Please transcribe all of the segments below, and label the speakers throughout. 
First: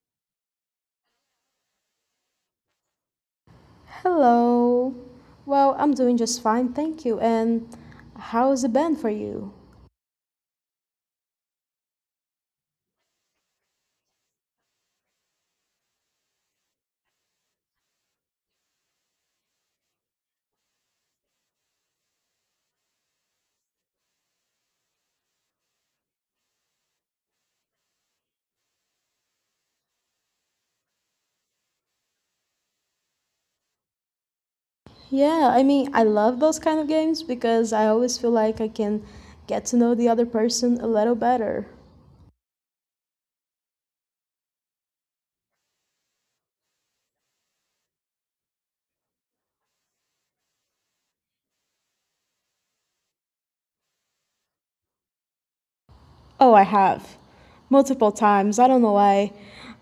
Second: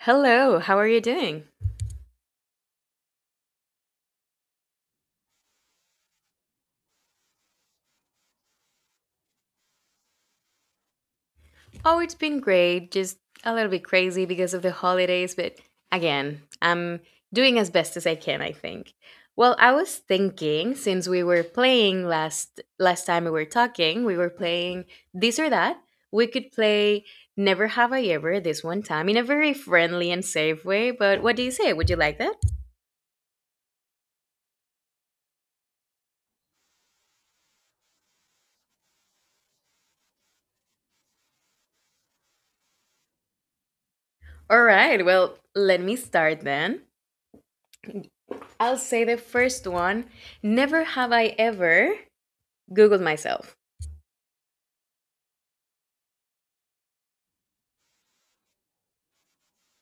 Speaker 1: Hello, how are you doing?
Speaker 2: Hello. Well, I'm doing just fine, thank you. And how's it been for you?
Speaker 1: Oh, it's been great, just a little bit crazy because of the holidays, but again, I'm doing as best as I can, I think. Well, I was thinking since we were playing last time we were talking, we were playing this or that, we could play Never Have I Ever this one time in a very friendly and safe way, but what do you say? Would you like that?
Speaker 2: Yeah, I mean, I love those kind of games because I always feel like I can get to know the other person a little better.
Speaker 1: All right, well, let me start then. I'll say the first one. Never have I ever Googled myself.
Speaker 2: Oh, I have. Multiple times. I don't know why.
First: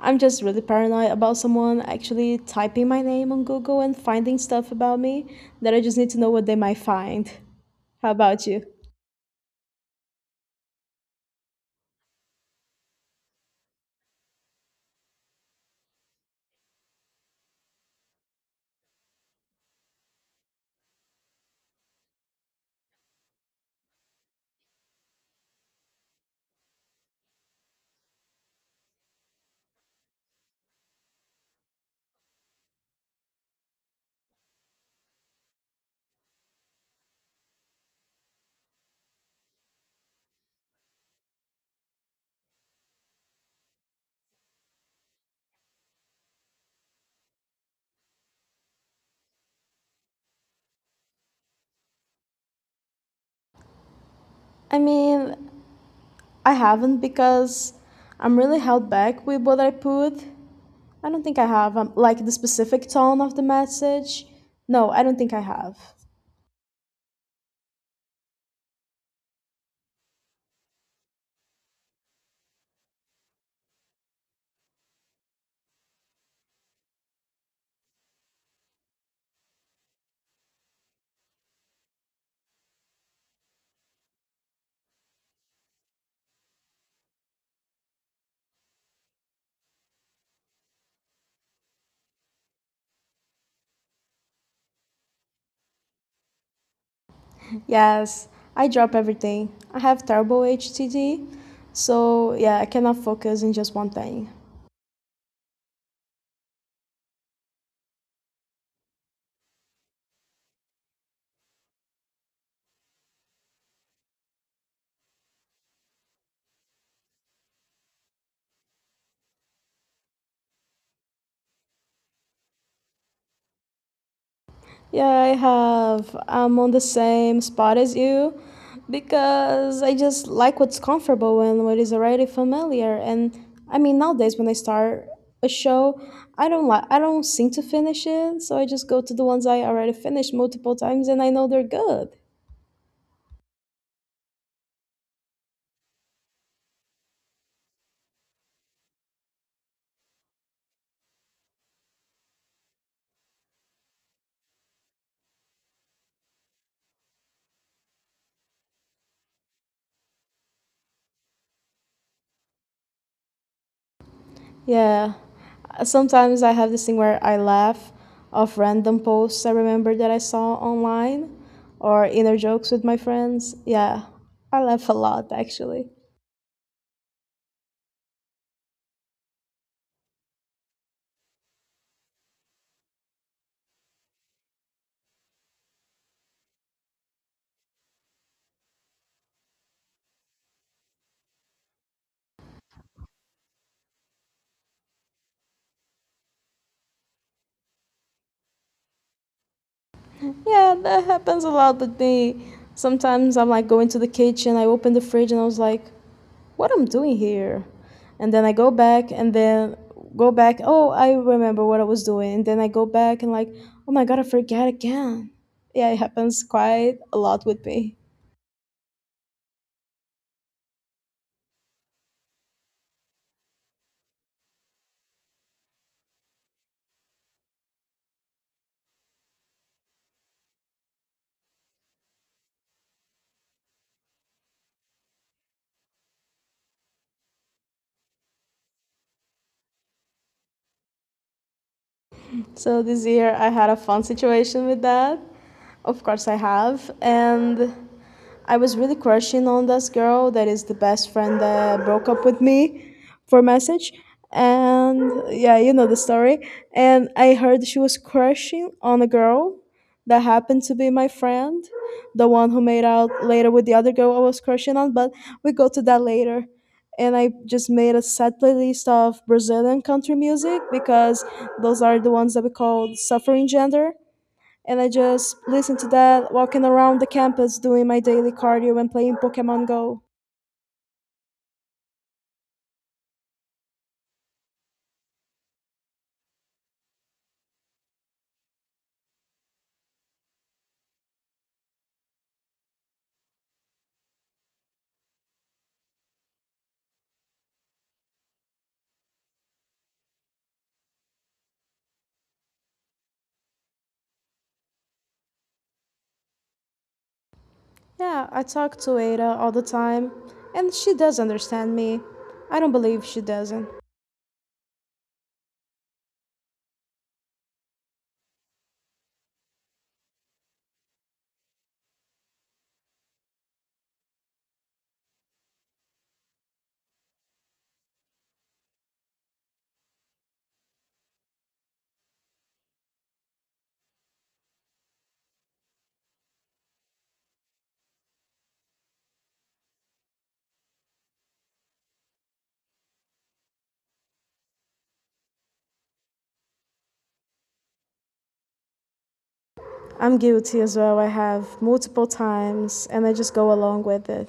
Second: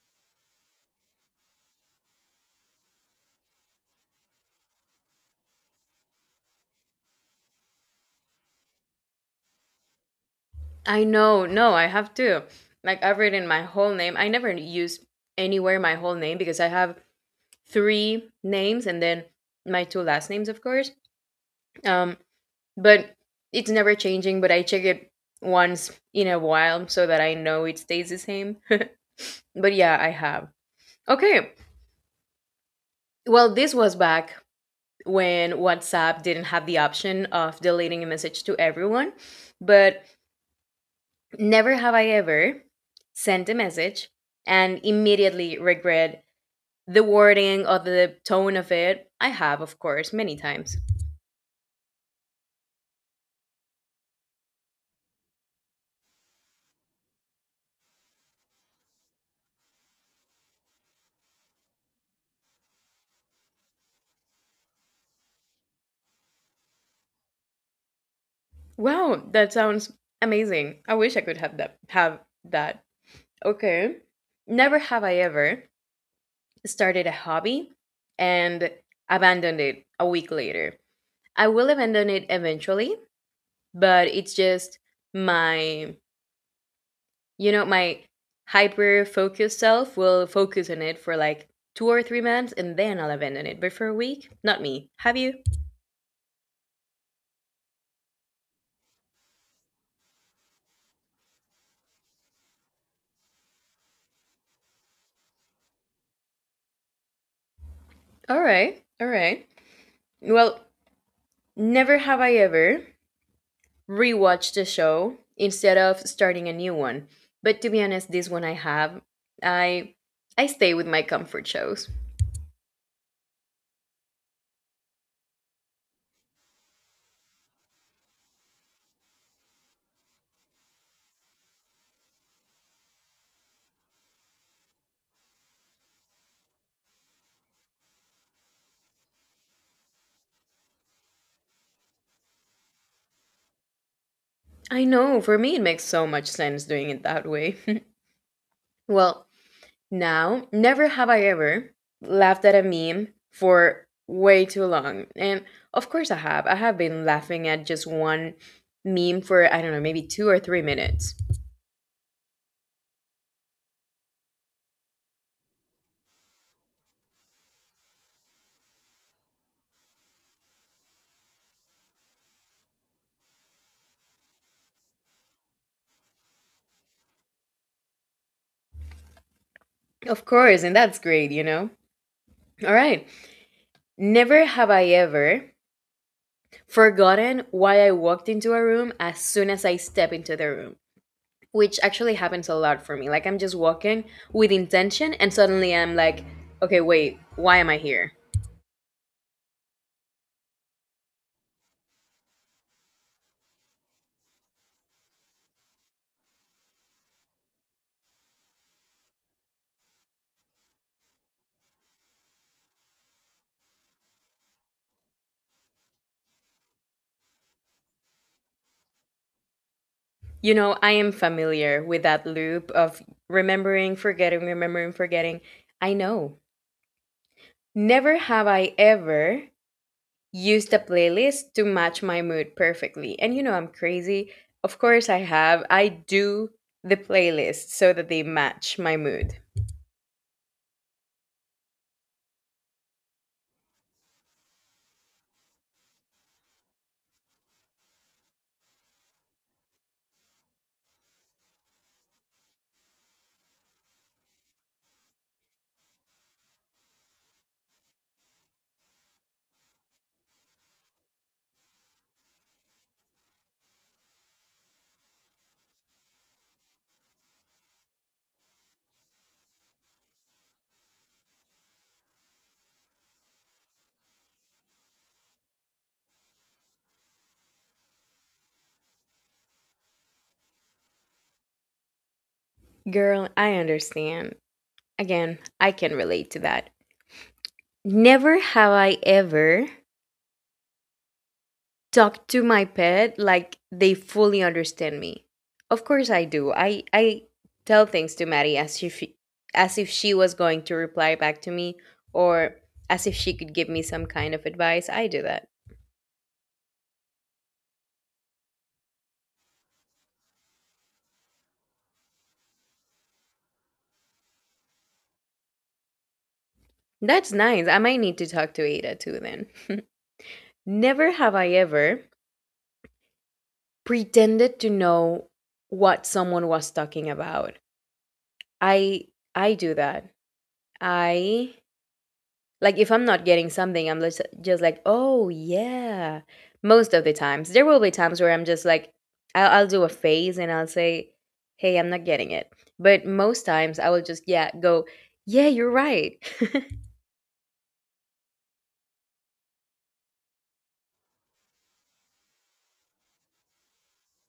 Speaker 2: I'm just really paranoid about someone actually typing my name on Google and finding stuff about me that I just need to know what they might find. How about you?
Speaker 1: I know. No, I have to. Like I've written my whole name. I never use anywhere my whole name because I have three names and then my two last names, of course. Um, but it's never changing. But I check it once in a while so that I know it stays the same. But yeah, I have. Okay. Well, this was back when WhatsApp didn't have the option of deleting a message to everyone, but never have I ever sent a message and immediately regret the wording or the tone of it. I have, of course, many times.
Speaker 2: I mean, I haven't because I'm really held back with what I put. I don't think I have, like the specific tone of the message. No, I don't think I have.
Speaker 1: Wow, that sounds amazing. I wish I could have that. Okay. Never have I ever started a hobby and abandoned it a week later. I will abandon it eventually, but it's just my my hyper focused self will focus on it for like 2 or 3 months and then I'll abandon it. But for a week, not me. Have you?
Speaker 2: Yes, I drop everything. I have terrible HTD, so yeah, I cannot focus in just one thing.
Speaker 1: All right. All right. Well, never have I ever rewatched a show instead of starting a new one. But to be honest, this one I have. I I stay with my comfort shows.
Speaker 2: Yeah, I have. I'm on the same spot as you because I just like what's comfortable and what is already familiar. And I mean, nowadays when I start a show, I don't seem to finish it, so I just go to the ones I already finished multiple times and I know they're good.
Speaker 1: I know, for me it makes so much sense doing it that way. Well, now, never have I ever laughed at a meme for way too long. And of course, I have. I have been laughing at just one meme for, I don't know, maybe 2 or 3 minutes.
Speaker 2: Yeah. Sometimes I have this thing where I laugh off random posts I remember that I saw online or inner jokes with my friends. Yeah. I laugh a lot actually.
Speaker 1: Of course, and that's great, you know? All right. Never have I ever forgotten why I walked into a room as soon as I step into the room, which actually happens a lot for me. Like, I'm just walking with intention, and suddenly I'm like, okay, wait, why am I here?
Speaker 2: Yeah, that happens a lot with me. Sometimes I'm like going to the kitchen, I open the fridge and I was like, what I'm doing here? And then I go back and then go back, oh, I remember what I was doing. And then I go back and like, oh my god, I forget again. Yeah, it happens quite a lot with me.
Speaker 1: You know, I am familiar with that loop of remembering, forgetting, remembering, forgetting. I know. Never have I ever used a playlist to match my mood perfectly. And you know, I'm crazy. Of course, I have. I do the playlist so that they match my mood.
Speaker 2: So this year I had a fun situation with that. Of course I have. And I was really crushing on this girl that is the best friend that broke up with me for message. And yeah, you know the story. And I heard she was crushing on a girl that happened to be my friend, the one who made out later with the other girl I was crushing on, but we go to that later. And I just made a set playlist of Brazilian country music because those are the ones that we call suffering gender, and I just listen to that walking around the campus doing my daily cardio and playing Pokemon Go.
Speaker 1: Girl, I understand. Again, I can relate to that. Never have I ever talk to my pet like they fully understand me. Of course I do. I tell things to Maddie as if she was going to reply back to me or as if she could give me some kind of advice. I do that.
Speaker 2: Yeah, I talk to Ada all the time and she does understand me. I don't believe she doesn't.
Speaker 1: That's nice. I might need to talk to Ada too then. Never have I ever pretended to know what someone was talking about. I I do that. I Like if I'm not getting something, I'm just like, oh yeah. Most of the times, there will be times where I'm just like, I'll do a phase and I'll say, hey, I'm not getting it. But most times, I will just yeah go, yeah, you're right.
Speaker 2: I'm guilty as well. I have multiple times and I just go along with it.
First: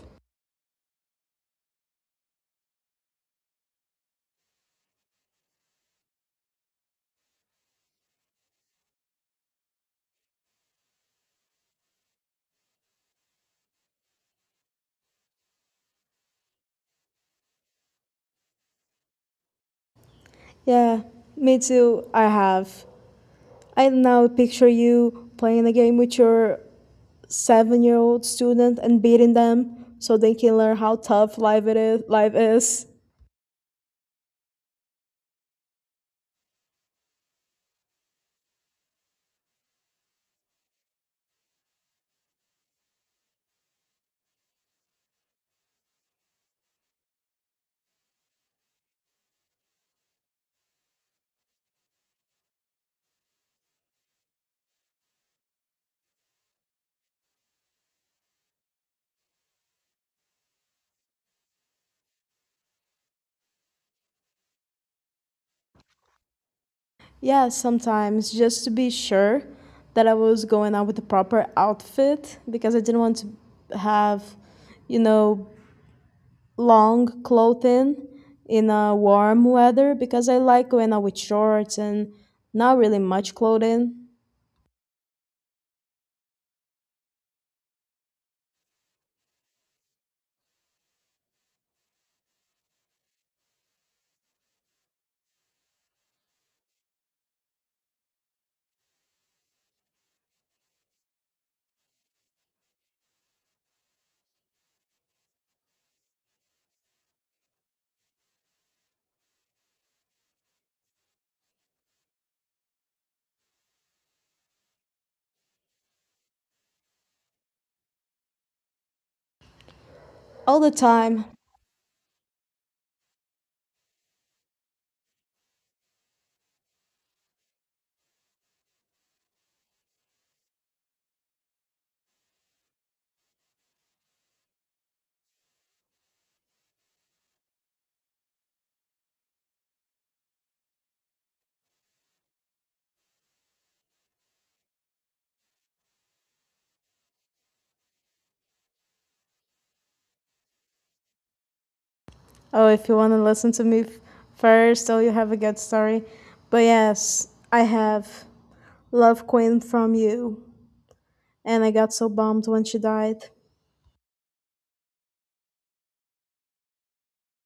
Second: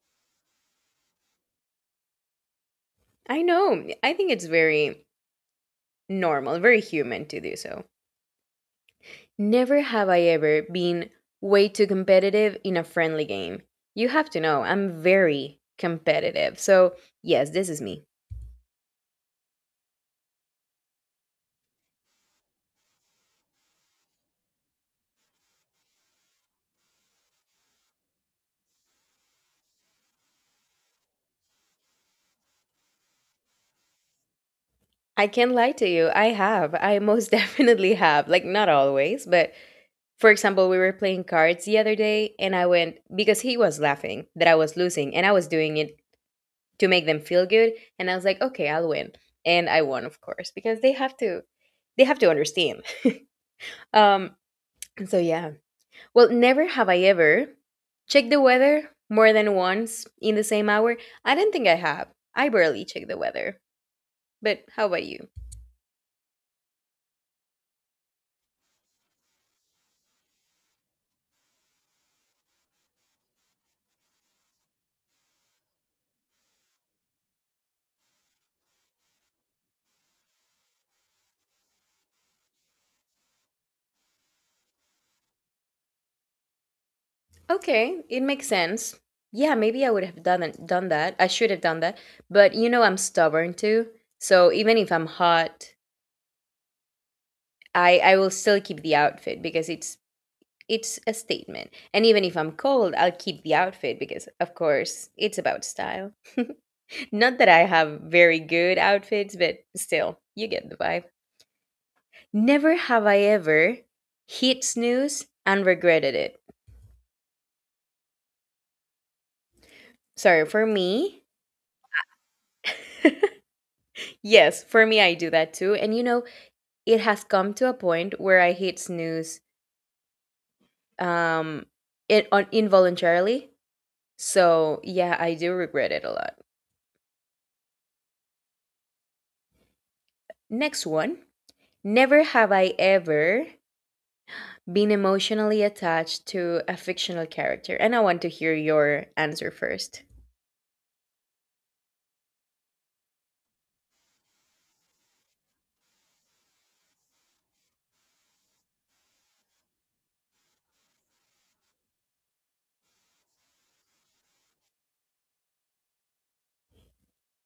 Speaker 1: I know. I think it's very normal, very human to do so. Never have I ever been way too competitive in a friendly game. You have to know, I'm very competitive. So yes, this is me.
Speaker 2: Yeah, me too. I have. I now picture you playing a game with your 7 year old student and beating them so they can learn how tough life is.
Speaker 1: I can't lie to you. I have. I most definitely have. Like, not always, but for example, we were playing cards the other day, and I went because he was laughing that I was losing, and I was doing it to make them feel good. And I was like, okay, I'll win. And I won, of course, because they have to. They have to understand. Um, and so yeah. Well, never have I ever checked the weather more than once in the same hour. I don't think I have. I barely check the weather. But how about you?
Speaker 2: Yeah, sometimes just to be sure that I was going out with the proper outfit because I didn't want to have, you know, long clothing in a warm weather because I like going out with shorts and not really much clothing
Speaker 1: Okay, it makes sense. Yeah, maybe I would have done it, done that. I should have done that. But you know, I'm stubborn too. So even if I'm hot, I will still keep the outfit because it's a statement. And even if I'm cold, I'll keep the outfit because of course, it's about style. Not that I have very good outfits, but still, you get the vibe. Never have I ever hit snooze and regretted it. Sorry,
Speaker 2: all
Speaker 1: for
Speaker 2: the
Speaker 1: me,
Speaker 2: time.
Speaker 1: yes, for me, I do that too. And you know, it has come to a point where I hate snooze um it on involuntarily. So yeah, I do regret it a lot. Next one. Never have I ever been emotionally attached to a fictional character. And I want to hear your answer first.
Speaker 2: Oh, if you want to listen to first, oh, you have a good story. But yes, I have Love Queen from you. And I got so bummed when she died.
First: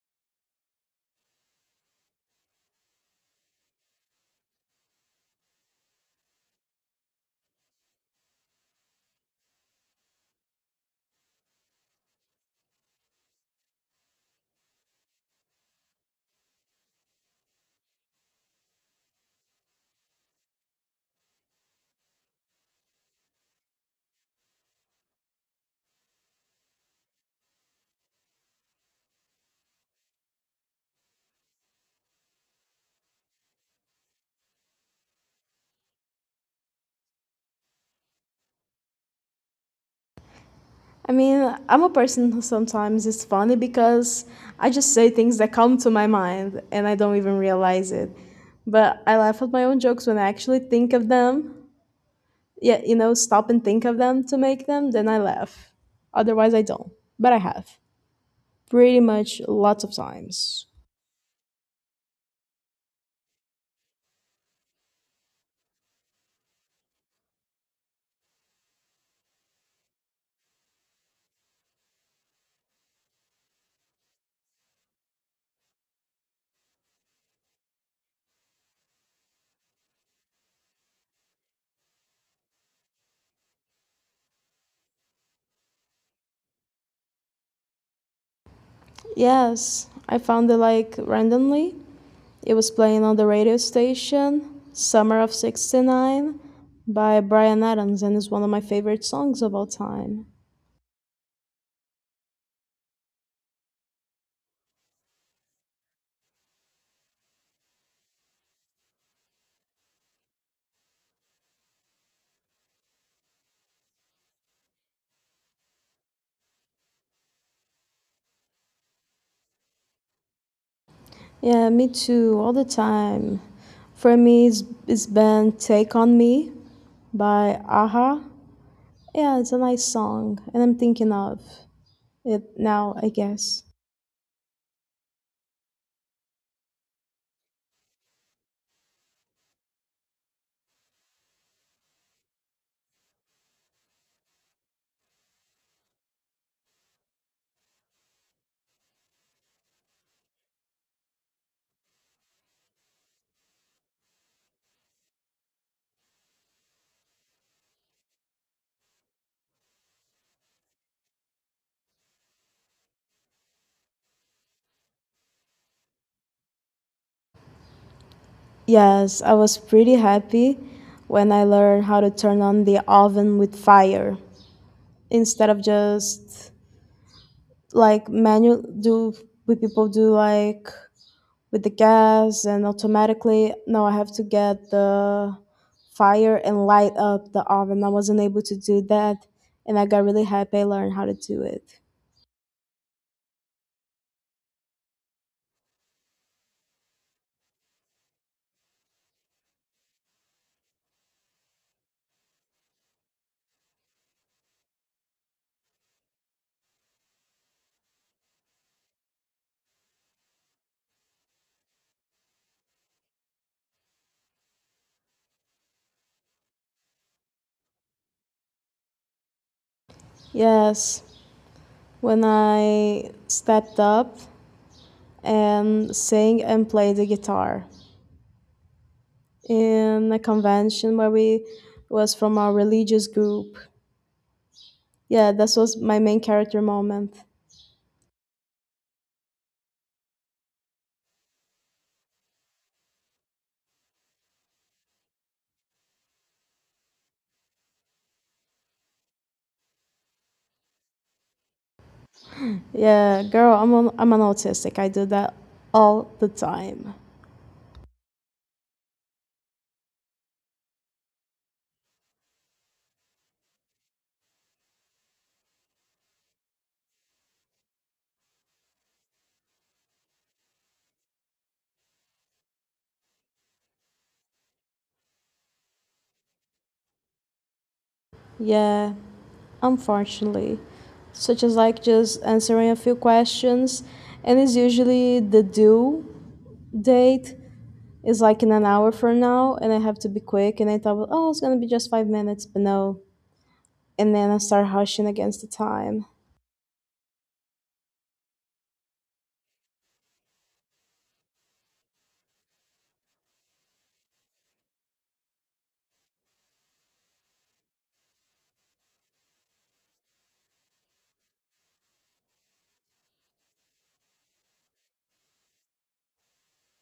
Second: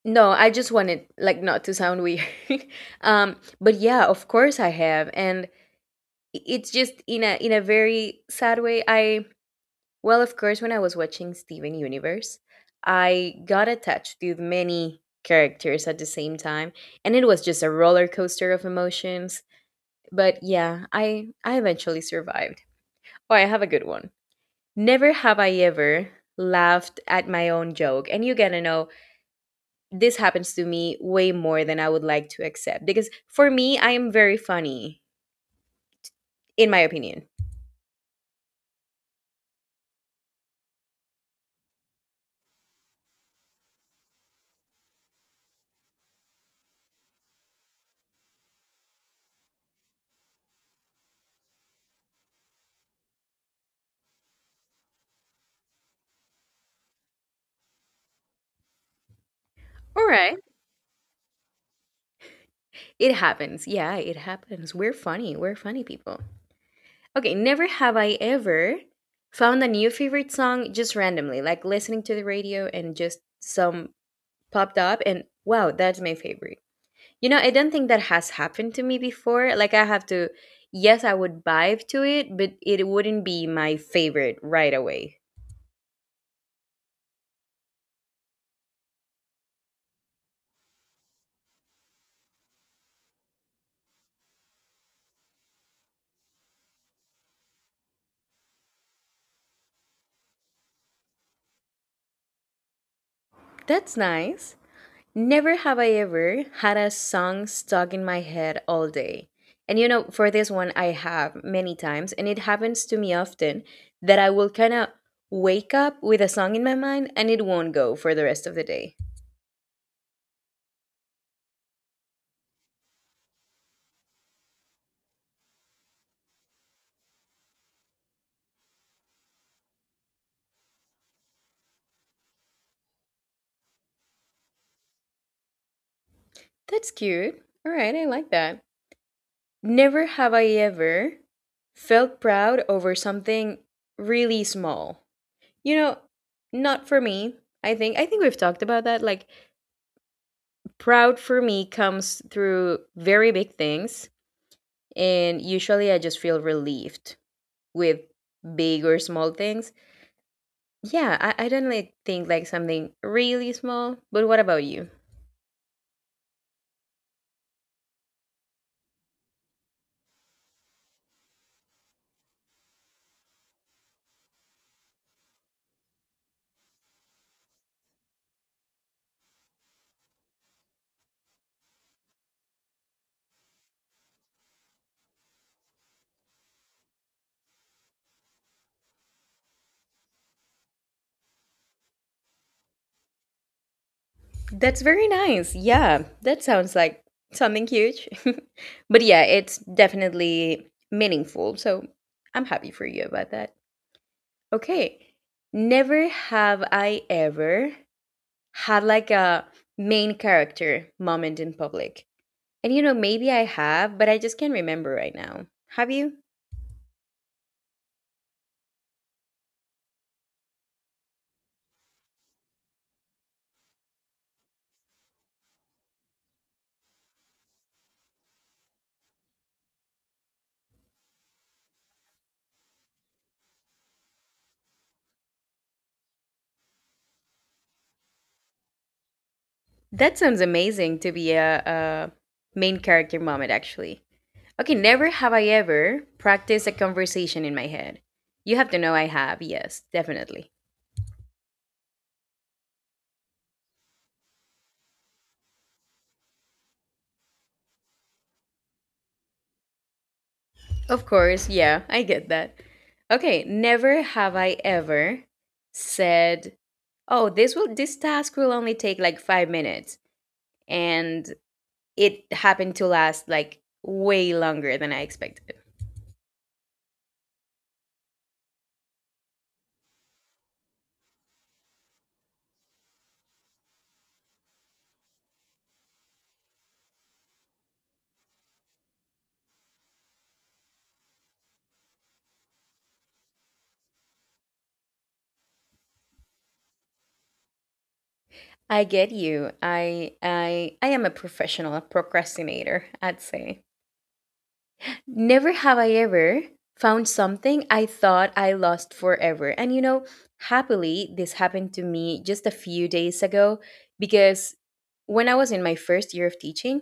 Speaker 1: No, I just wanted like not to sound weird. But yeah, of course I have. And it's just in a very sad way. I Well, of course, when I was watching Steven Universe, I got attached to many characters at the same time, and it was just a roller coaster of emotions. But yeah, I eventually survived. Oh, I have a good one. Never have I ever laughed at my own joke. And you gotta know, this happens to me way more than I would like to accept. Because for me, I am very funny, in my opinion.
Speaker 2: I mean, I'm a person who sometimes is funny because I just say things that come to my mind and I don't even realize it. But I laugh at my own jokes when I actually think of them. Yeah, you know, stop and think of them to make them, then I laugh. Otherwise, I don't. But I have. Pretty much lots of
Speaker 1: All right.
Speaker 2: times.
Speaker 1: It happens. Yeah, it happens. We're funny. We're funny people. Okay, never have I ever found a new favorite song just randomly, like listening to the radio and just some popped up and wow, that's my favorite. You know, I don't think that has happened to me before. Like I have to yes, I would vibe to it, but it wouldn't be my favorite right away.
Speaker 2: Yes, I found it like randomly. It was playing on the radio station, Summer of 69 by Brian Adams, and is one of my favorite songs of all time.
Speaker 1: That's nice. Never have I ever had a song stuck in my head all day. And you know, for this one, I have many times, and it happens to me often that I will kind of wake up with a song in my mind and it won't go for the rest of the day.
Speaker 2: Yeah, me too, all the time. For me, it's been Take On Me by Aha. Yeah, it's a nice song, and I'm thinking of it now, I guess.
Speaker 1: That's cute. All right, I like that. Never have I ever felt proud over something really small. You know, not for me. I think we've talked about that like proud for me comes through very big things and usually I just feel relieved with big or small things. Yeah, I don't like think like something really small, but what about you?
Speaker 2: Yes, I was pretty happy when I learned how to turn on the oven with fire instead of just like manual do with people do like with the gas and automatically. No, I have to get the fire and light up the oven. I wasn't able to do that and I got really happy I learned how to do it.
Speaker 1: That's very nice. Yeah, that sounds like something huge. But yeah, it's definitely meaningful. So I'm happy for you about that. Okay. Never have I ever had like a main character moment in public. And you know, maybe I have, but I just can't remember right now. Have you?
Speaker 2: Yes, when I stepped up and sang and played the guitar in a convention where we was from our religious group. Yeah, this was my main character moment.
Speaker 1: That sounds amazing to be a main character moment, actually. Okay, never have I ever practiced a conversation in my head. You have to know I have, yes, definitely.
Speaker 2: Yeah, girl, I'm an autistic, I do that all the time.
Speaker 1: Of course, yeah, I get that. Okay, never have I ever said, "Oh, this task will only take like 5 minutes." And it happened to last like way longer than I expected.
Speaker 2: Yeah, unfortunately, such as like just answering a few questions. And it's usually the due date is like in an hour from now, and I have to be quick. And I thought, well, oh, it's gonna be just 5 minutes, but no. And then I start hushing against the time.
Speaker 1: I get you. I am a professional procrastinator, I'd say. Never have I ever found something I thought I lost forever. And you know, happily, this happened to me just a few days ago because when I was in my first year of teaching,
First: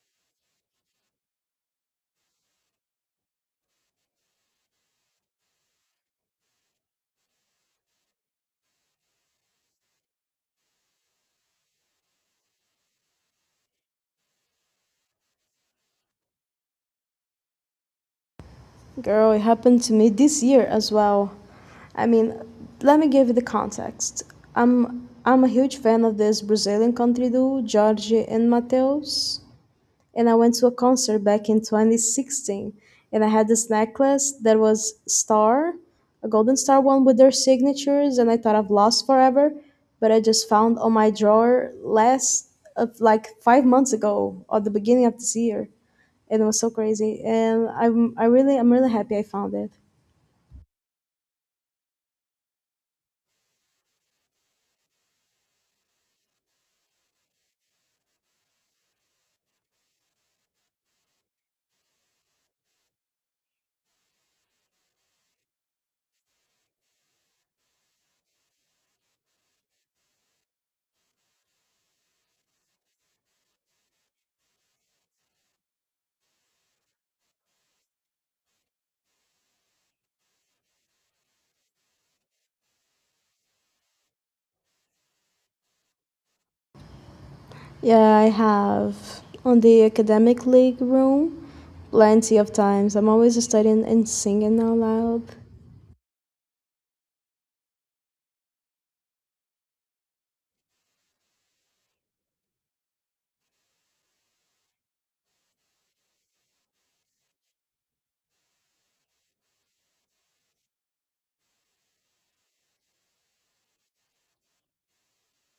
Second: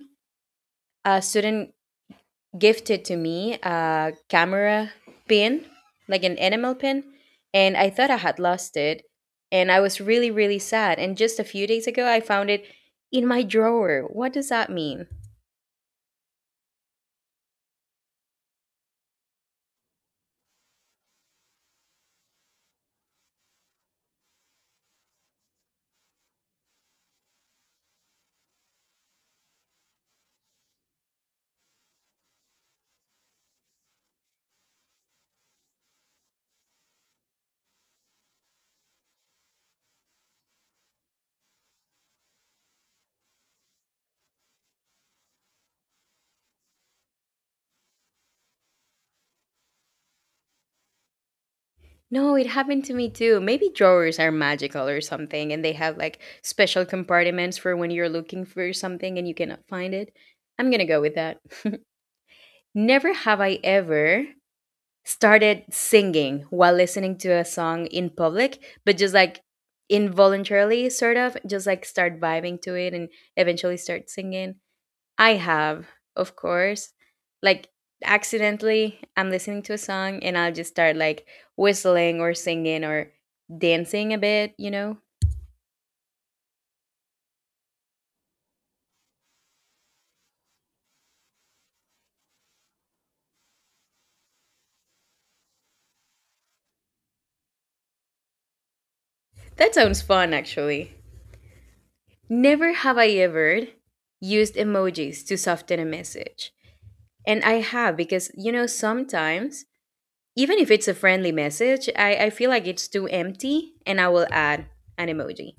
Speaker 1: a student gifted to me a camera pin, like an enamel pin, and I thought I had lost it. And I was really, really sad. And just a few days ago, I found it in my drawer. What does that mean?
Speaker 2: Girl, it happened to me this year as well. I mean, let me give you the context. I'm a huge fan of this Brazilian country duo, Jorge and Mateus, and I went to a concert back in 2016, and I had this necklace that was star, a golden star one with their signatures, and I thought I've lost forever, but I just found on my drawer last of like 5 months ago or the beginning of this year, and it was so crazy, and I'm really happy I found it.
Speaker 1: No, it happened to me too. Maybe drawers are magical or something, and they have like special compartments for when you're looking for something and you cannot find it. I'm gonna go with that. Never have I ever started singing while listening to a song in public, but just like involuntarily, sort of, just like start vibing to it and eventually start singing. I have, of course. Like accidentally I'm listening to a song and I'll just start like whistling or singing or dancing a bit, you know?
Speaker 2: Yeah, I have on the academic league room plenty of times. I'm always studying and singing out loud.
Speaker 1: That sounds fun actually. Never have I ever used emojis to soften a message. And I have because you know sometimes even if it's a friendly message, I feel like it's too empty and I will add an emoji.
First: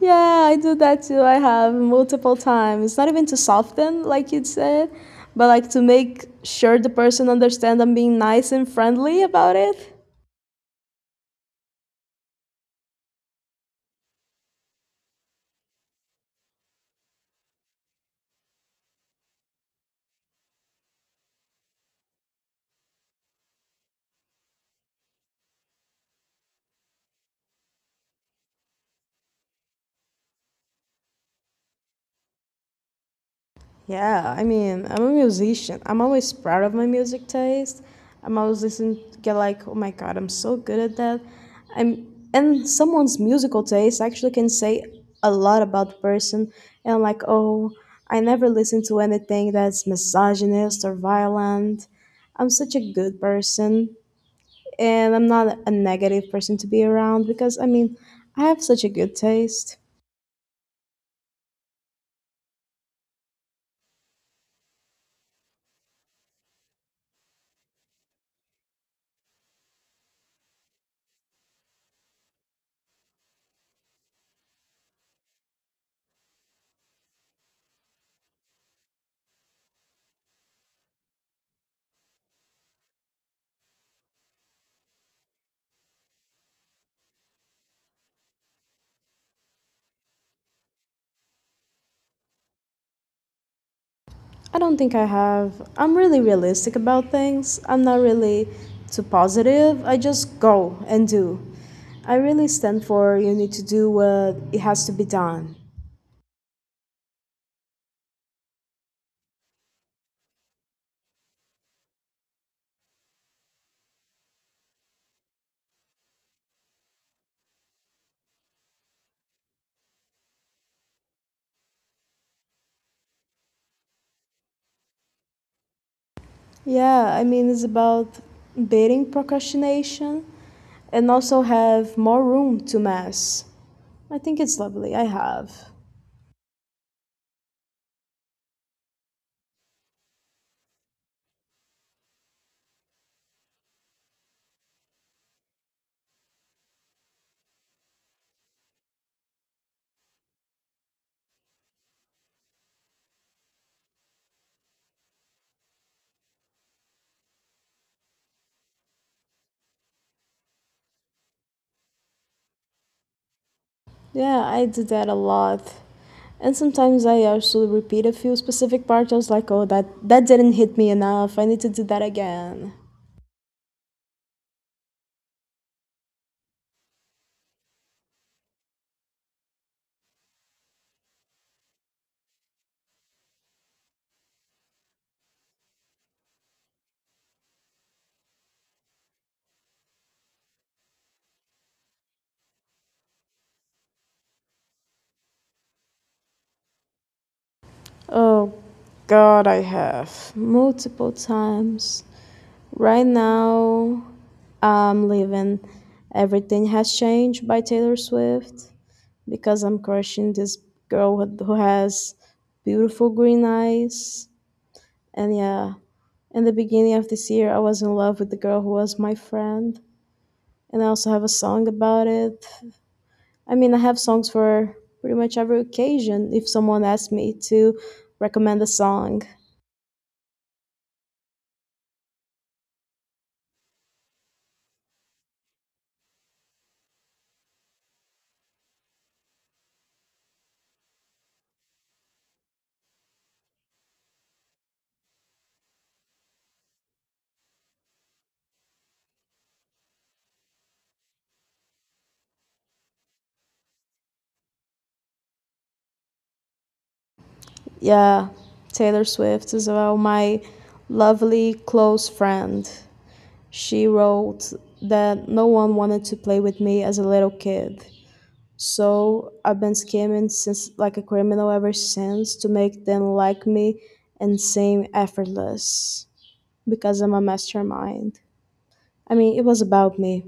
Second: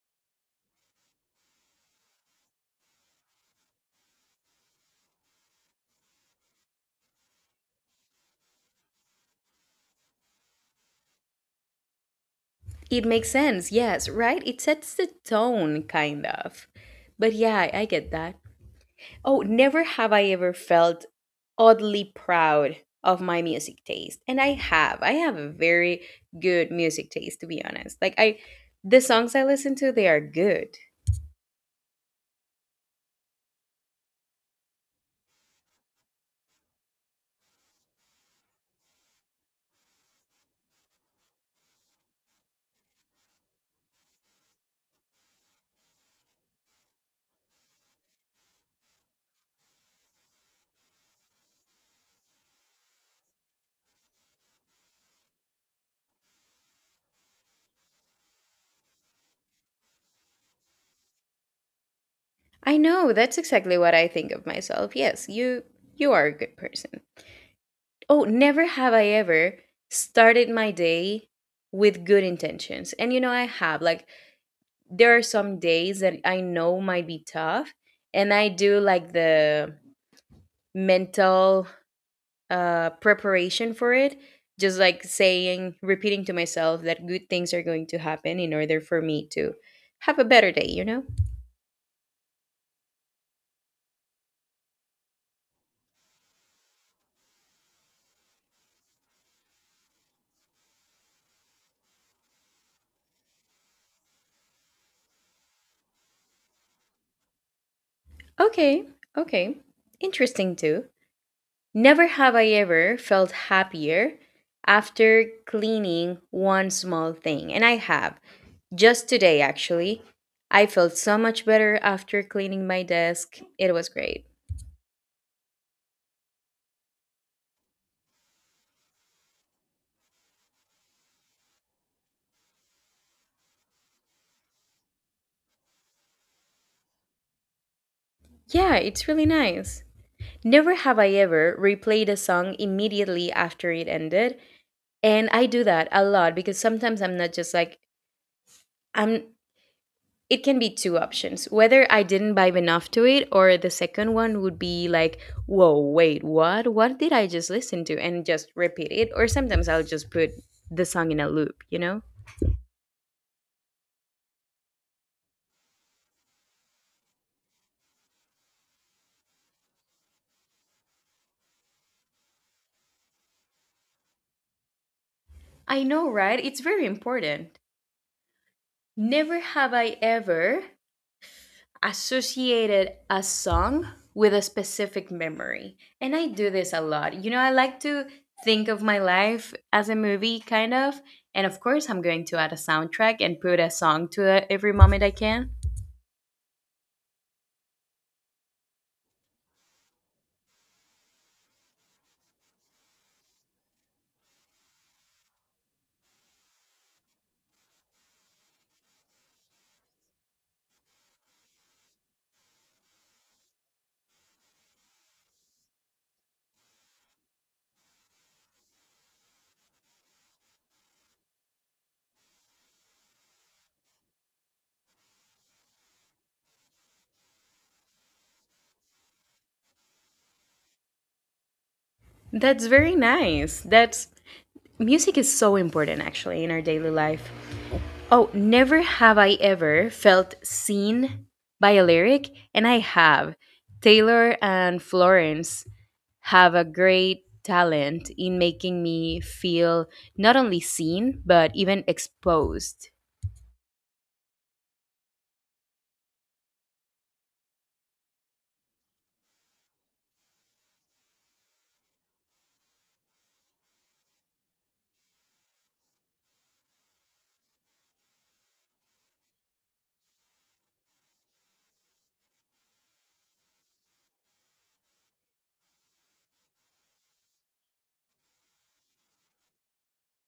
Speaker 2: Yeah, I do that too. I have multiple times. Not even to soften, like you said, but like to make sure the person understand I'm being nice and friendly about it.
Speaker 1: It makes sense, yes, right? It sets the tone, kind of. But yeah, I get that. Oh, never have I ever felt oddly proud of my music taste. And I have. I have a very good music taste, to be honest. Like, I, the songs I listen to, they are good.
Speaker 2: Yeah, I mean, I'm a musician. I'm always proud of my music taste. I'm always listening, get like, oh my god, I'm so good at that. I'm And someone's musical taste actually can say a lot about the person. And like, oh, I never listen to anything that's misogynist or violent. I'm such a good person, and I'm not a negative person to be around because I mean, I have such a good taste.
Speaker 1: I know, that's exactly what I think of myself. Yes, you are a good person. Oh, never have I ever started my day with good intentions. And you know, I have. Like, there are some days that I know might be tough, and I do like the mental preparation for it, just like saying, repeating to myself that good things are going to happen in order for me to have a better day, you know?
Speaker 2: I don't think I have. I'm really realistic about things. I'm not really too positive. I just go and do. I really stand for you need to do what it has to be done.
Speaker 1: Okay, okay. Interesting too. Never have I ever felt happier after cleaning one small thing, and I have. Just today, actually. I felt so much better after cleaning my desk. It was great.
Speaker 2: Yeah, I mean, it's about beating procrastination and also have more room to mess. I think it's lovely. I have.
Speaker 1: Yeah, it's really nice. Never have I ever replayed a song immediately after it ended. And I do that a lot because sometimes I'm not just like, I'm. It can be two options whether I didn't vibe enough to it, or the second one would be like, whoa, wait, what? What did I just listen to? And just repeat it. Or sometimes I'll just put the song in a loop, you know?
Speaker 2: Yeah, I do that a lot. And sometimes I also repeat a few specific parts. I was like, oh, that didn't hit me enough. I need to do that again.
Speaker 1: I know, right? It's very important. Never have I ever associated a song with a specific memory. And I do this a lot. You know, I like to think of my life as a movie, kind of. And of course, I'm going to add a soundtrack and put a song to it every moment I can.
Speaker 2: Oh God, I have multiple times. Right now, I'm living Everything Has Changed by Taylor Swift because I'm crushing this girl who has beautiful green eyes. And yeah, in the beginning of this year, I was in love with the girl who was my friend. And I also have a song about it. I mean, I have songs for pretty much every occasion if someone asks me to recommend a song.
Speaker 1: That's very nice. That's music is so important actually in our daily life. Oh, never have I ever felt seen by a lyric, and I have. Taylor and Florence have a great talent in making me feel not only seen, but even exposed.
Speaker 2: Yeah, Taylor Swift is well my lovely close friend. She wrote that no one wanted to play with me as a little kid. So I've been scheming since like a criminal ever since to make them like me and seem effortless because I'm a mastermind. I mean, it was about me.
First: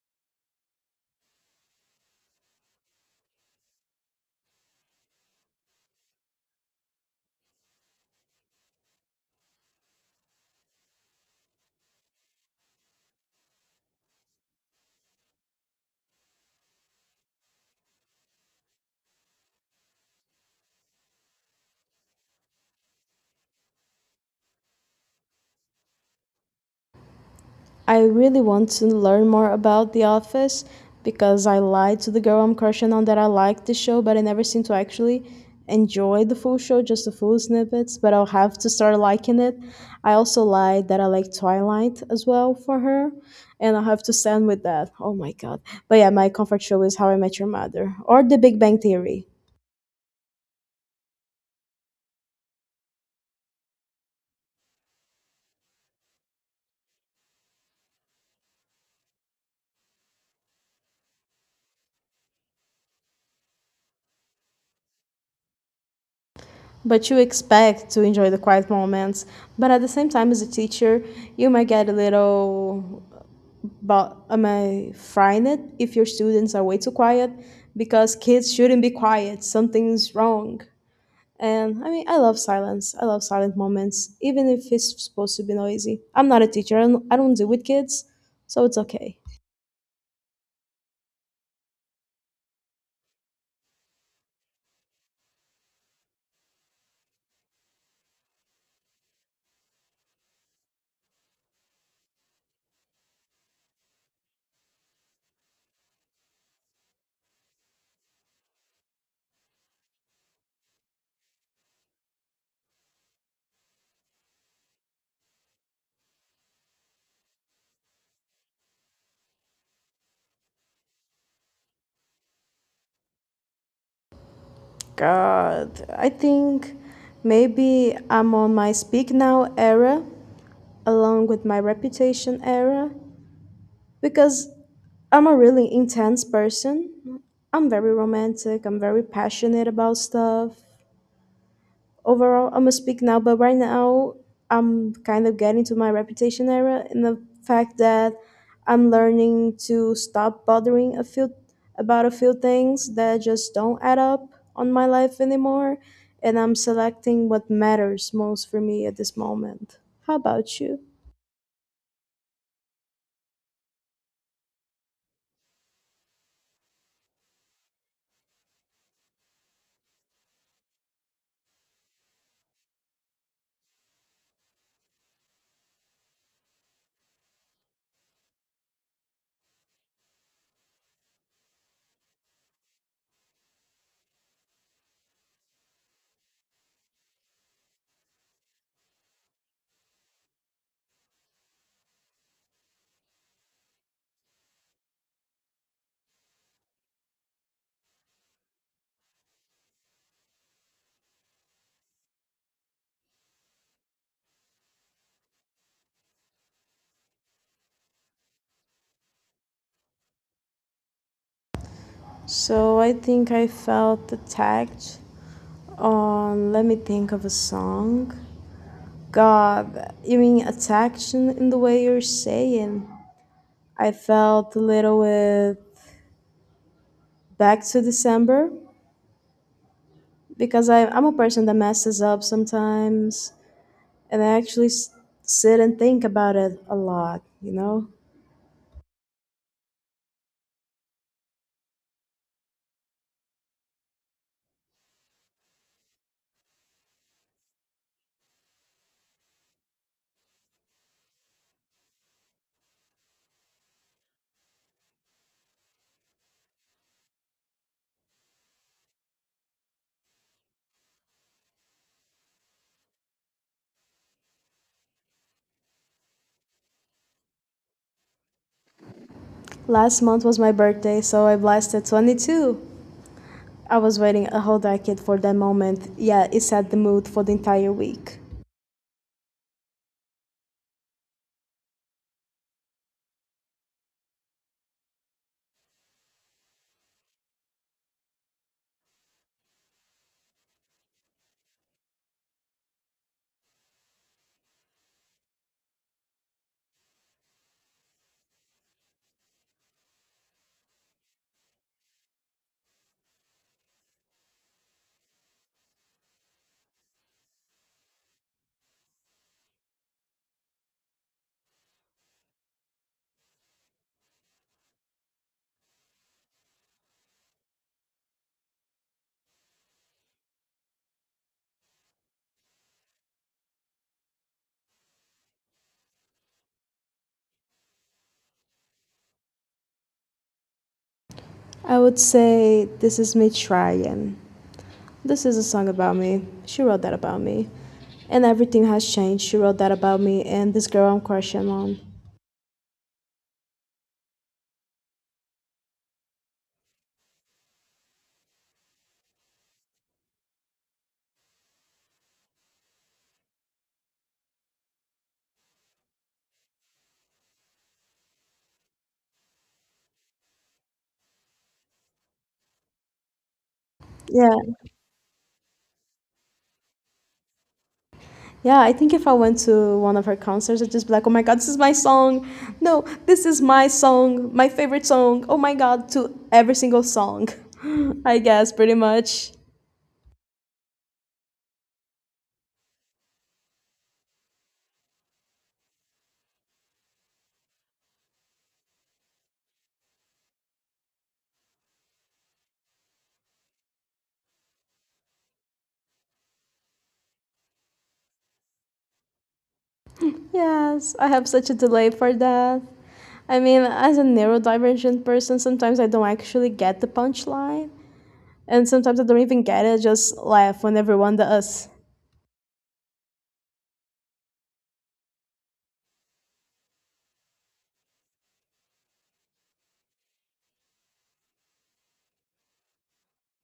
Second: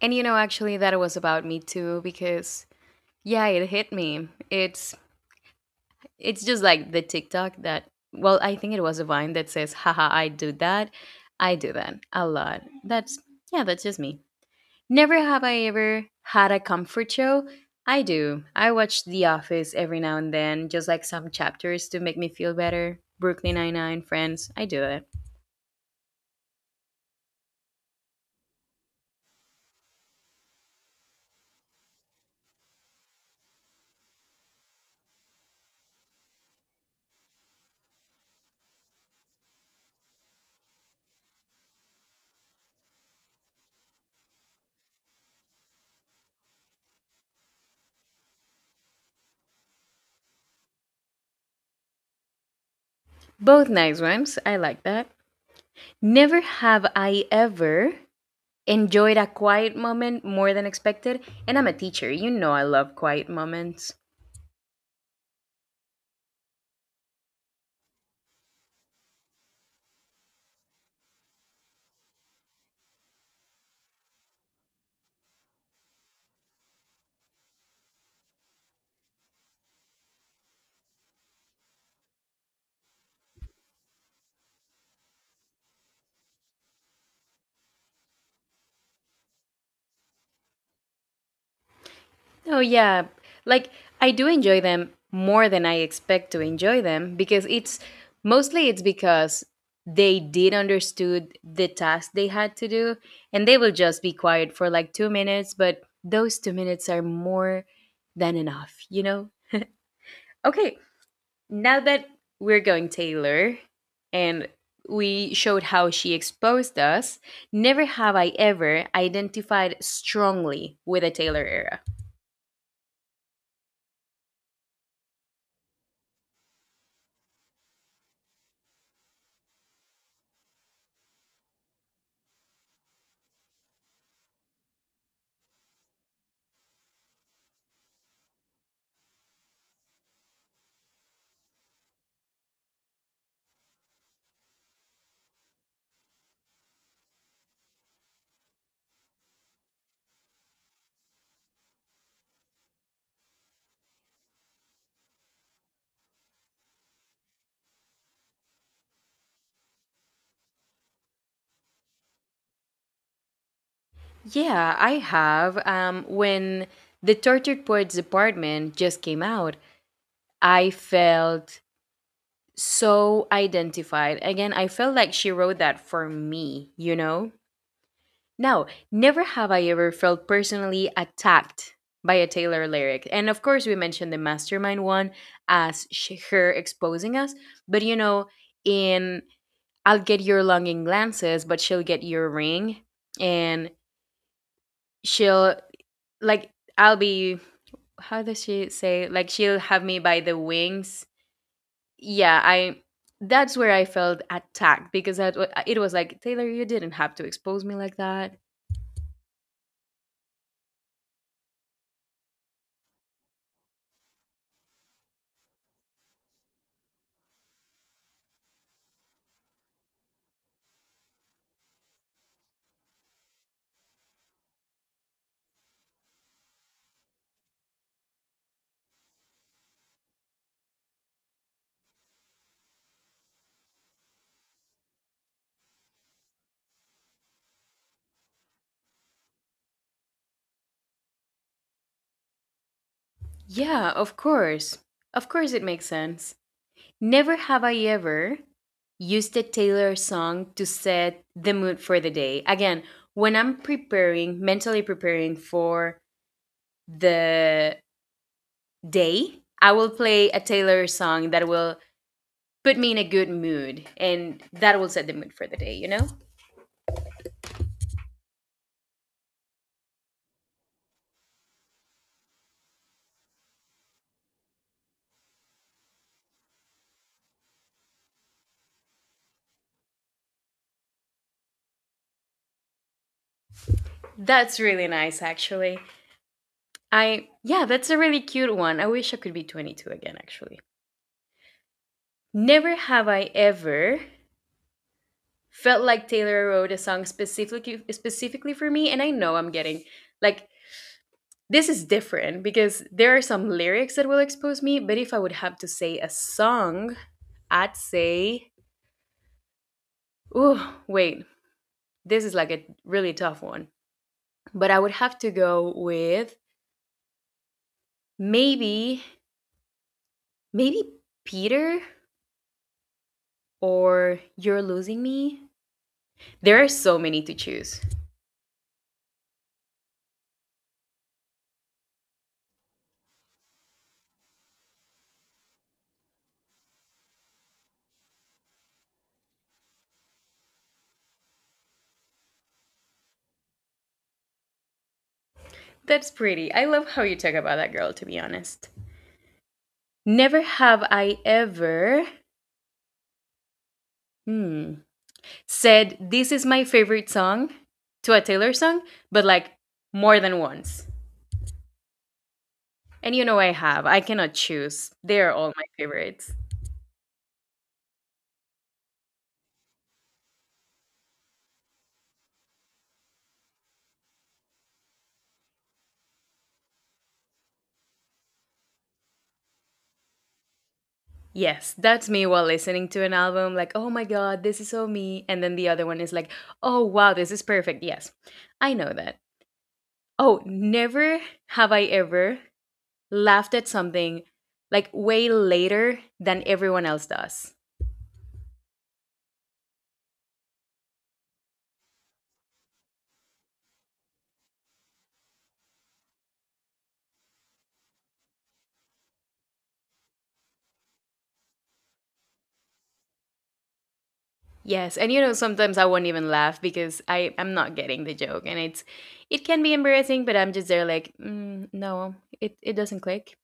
Speaker 1: And you know, actually, that was about me too, because yeah, it hit me. It's just like the TikTok that well, I think it was a Vine that says, "Haha, I do that. I do that a lot." That's yeah, that's just me. Never have I ever had a comfort show. I do. I watch The Office every now and then, just like some chapters to make me feel better. Brooklyn Nine-Nine, Friends, I do it.
Speaker 2: I really want to learn more about The Office because I lied to the girl I'm crushing on that I liked the show, but I never seem to actually enjoy the full show, just the full snippets, but I'll have to start liking it. I also lied that I like Twilight as well for her, and I'll have to stand with that. Oh my god. But yeah, my comfort show is How I Met Your Mother or The Big Bang Theory.
Speaker 1: Both nice ones. I like that. Never have I ever enjoyed a quiet moment more than expected. And I'm a teacher. You know I love quiet moments.
Speaker 2: But you expect to enjoy the quiet moments. But at the same time, as a teacher, you might get a little but am I frightened if your students are way too quiet? Because kids shouldn't be quiet. Something's wrong. And I mean, I love silence. I love silent moments, even if it's supposed to be noisy. I'm not a teacher. I don't deal with kids, so it's okay.
Speaker 1: Oh, yeah. Like, I do enjoy them more than I expect to enjoy them because it's mostly it's because they did understood the task they had to do and they will just be quiet for like 2 minutes, but those 2 minutes are more than enough, you know? Okay, now that we're going Taylor and we showed how she exposed us, never have I ever identified strongly with a Taylor era.
Speaker 2: God, I think maybe I'm on my speak now era, along with my reputation era, because I'm a really intense person. I'm very romantic. I'm very passionate about stuff. Overall, I'm gonna speak now, but right now I'm kind of getting to my reputation era in the fact that I'm learning to stop bothering a few about a few things that just don't add up on my life anymore, and I'm selecting what matters most for me at this moment. How about you?
Speaker 1: Yeah, I have. When The Tortured Poets Department just came out, I felt so identified. Again, I felt like she wrote that for me, you know? Now, never have I ever felt personally attacked by a Taylor lyric. And of course, we mentioned the Mastermind one as she, her exposing us. But, you know, in I'll get your longing glances, but she'll get your ring. And she'll, like, I'll be how does she say, like, she'll have me by the wings. Yeah, I, that's where I felt attacked because it was like, Taylor, you didn't have to expose me like that.
Speaker 2: So I think I felt attacked on, let me think of a song. God, you mean attacked in the way you're saying? I felt a little with Back to December because I'm a person that messes up sometimes and I actually sit and think about it a lot, you know?
Speaker 1: Yeah, of course. Of course it makes sense. Never have I ever used a Taylor song to set the mood for the day. Again, when I'm preparing, mentally preparing for the day, I will play a Taylor song that will put me in a good mood and that will set the mood for the day, you know?
Speaker 2: Last month was my birthday, so I blasted 22. I was waiting a whole decade for that moment. Yeah, it set the mood for the entire week.
Speaker 1: That's really nice actually. I, yeah, that's a really cute one. I wish I could be 22 again actually. Never have I ever felt like Taylor wrote a song specifically for me. And I know I'm getting like, this is different because there are some lyrics that will expose me, but if I would have to say a song, I'd say, oh wait, this is like a really tough one, but I would have to go with Maybe, maybe Peter or You're Losing Me. There are so many to choose.
Speaker 2: I would say this is Me Trying. This is a song about me. She wrote that about me. And Everything Has Changed. She wrote that about me and this girl I'm crushing on.
Speaker 1: That's pretty. I love how you talk about that girl, to be honest. Never have I ever, hmm, said, "This is my favorite song" to a Taylor song, but like more than once. And you know I have. I cannot
Speaker 2: Yeah,
Speaker 1: choose. They're all my favorites.
Speaker 2: Yeah, I think if I went to one of her concerts, I'd just be like, oh my god, this is my song. No, this is my song, my favorite song. Oh my god, to every single song. I guess, pretty much.
Speaker 1: Yes, that's me while listening to an album, like, oh my god, this is so me. And then the other one is like, oh wow, this is perfect. Yes, I know that. Oh, never have I ever laughed at something like way later than everyone else does.
Speaker 2: Yes, I have such a delay for that. I mean, as a neurodivergent person, sometimes I don't actually get the punchline. And sometimes I don't even get it, just laugh when everyone does.
Speaker 1: Yes, and you know, sometimes I won't even laugh because I'm not getting the joke. And it's, it can be embarrassing, but I'm just there like, mm, no, it doesn't click.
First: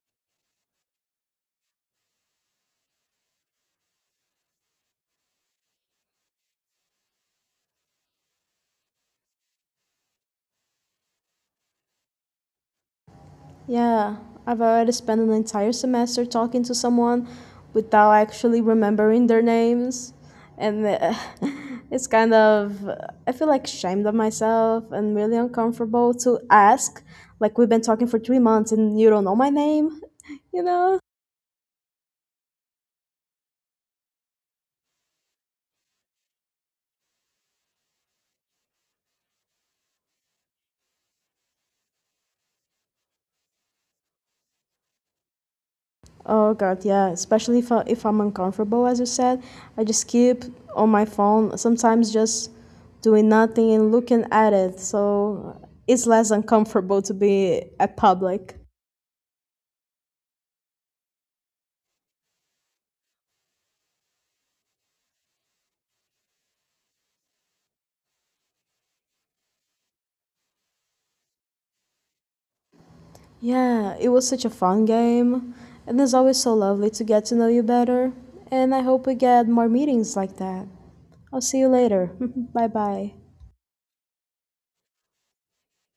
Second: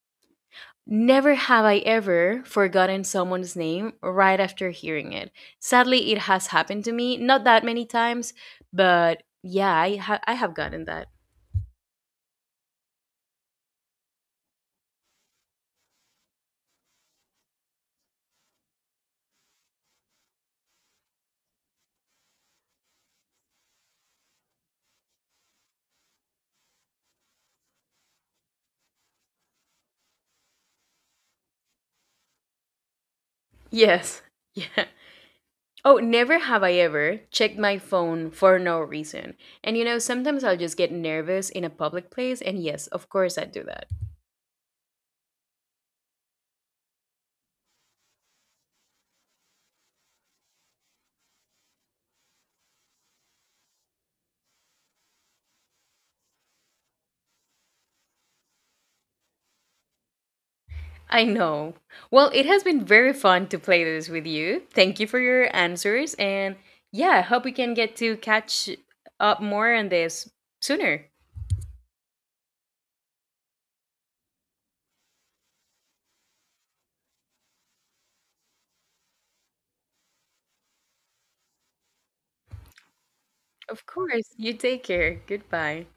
Speaker 1: Never have I ever forgotten someone's name right after hearing it. Sadly, it has happened to me, not that many times, but yeah, I have gotten that.
Speaker 2: Yeah, I've already spent an entire semester talking to someone without actually remembering their names. And it's kind of, I feel like ashamed of myself and really uncomfortable to ask. Like, we've been talking for 3 months and you don't know my name, you know?
Speaker 1: Yes, yeah. Oh, never have I ever checked my phone for no reason. And you know, sometimes I'll just get nervous in a public place, and yes, of course I do that.
Speaker 2: Oh God, yeah. Especially if I'm uncomfortable, as you said, I just keep on my phone. Sometimes just doing nothing and looking at it, so it's less uncomfortable to be at public.
Speaker 1: I know. Well, it has been very fun to play this with you. Thank you for your answers. And yeah, I hope we can get to catch up more on this sooner.
Speaker 2: Yeah, it was such a fun game, and it's always so lovely to get to know you better. And I hope we get more meetings like that. I'll see you later. Bye bye.
Speaker 1: Of course. You take care. Goodbye.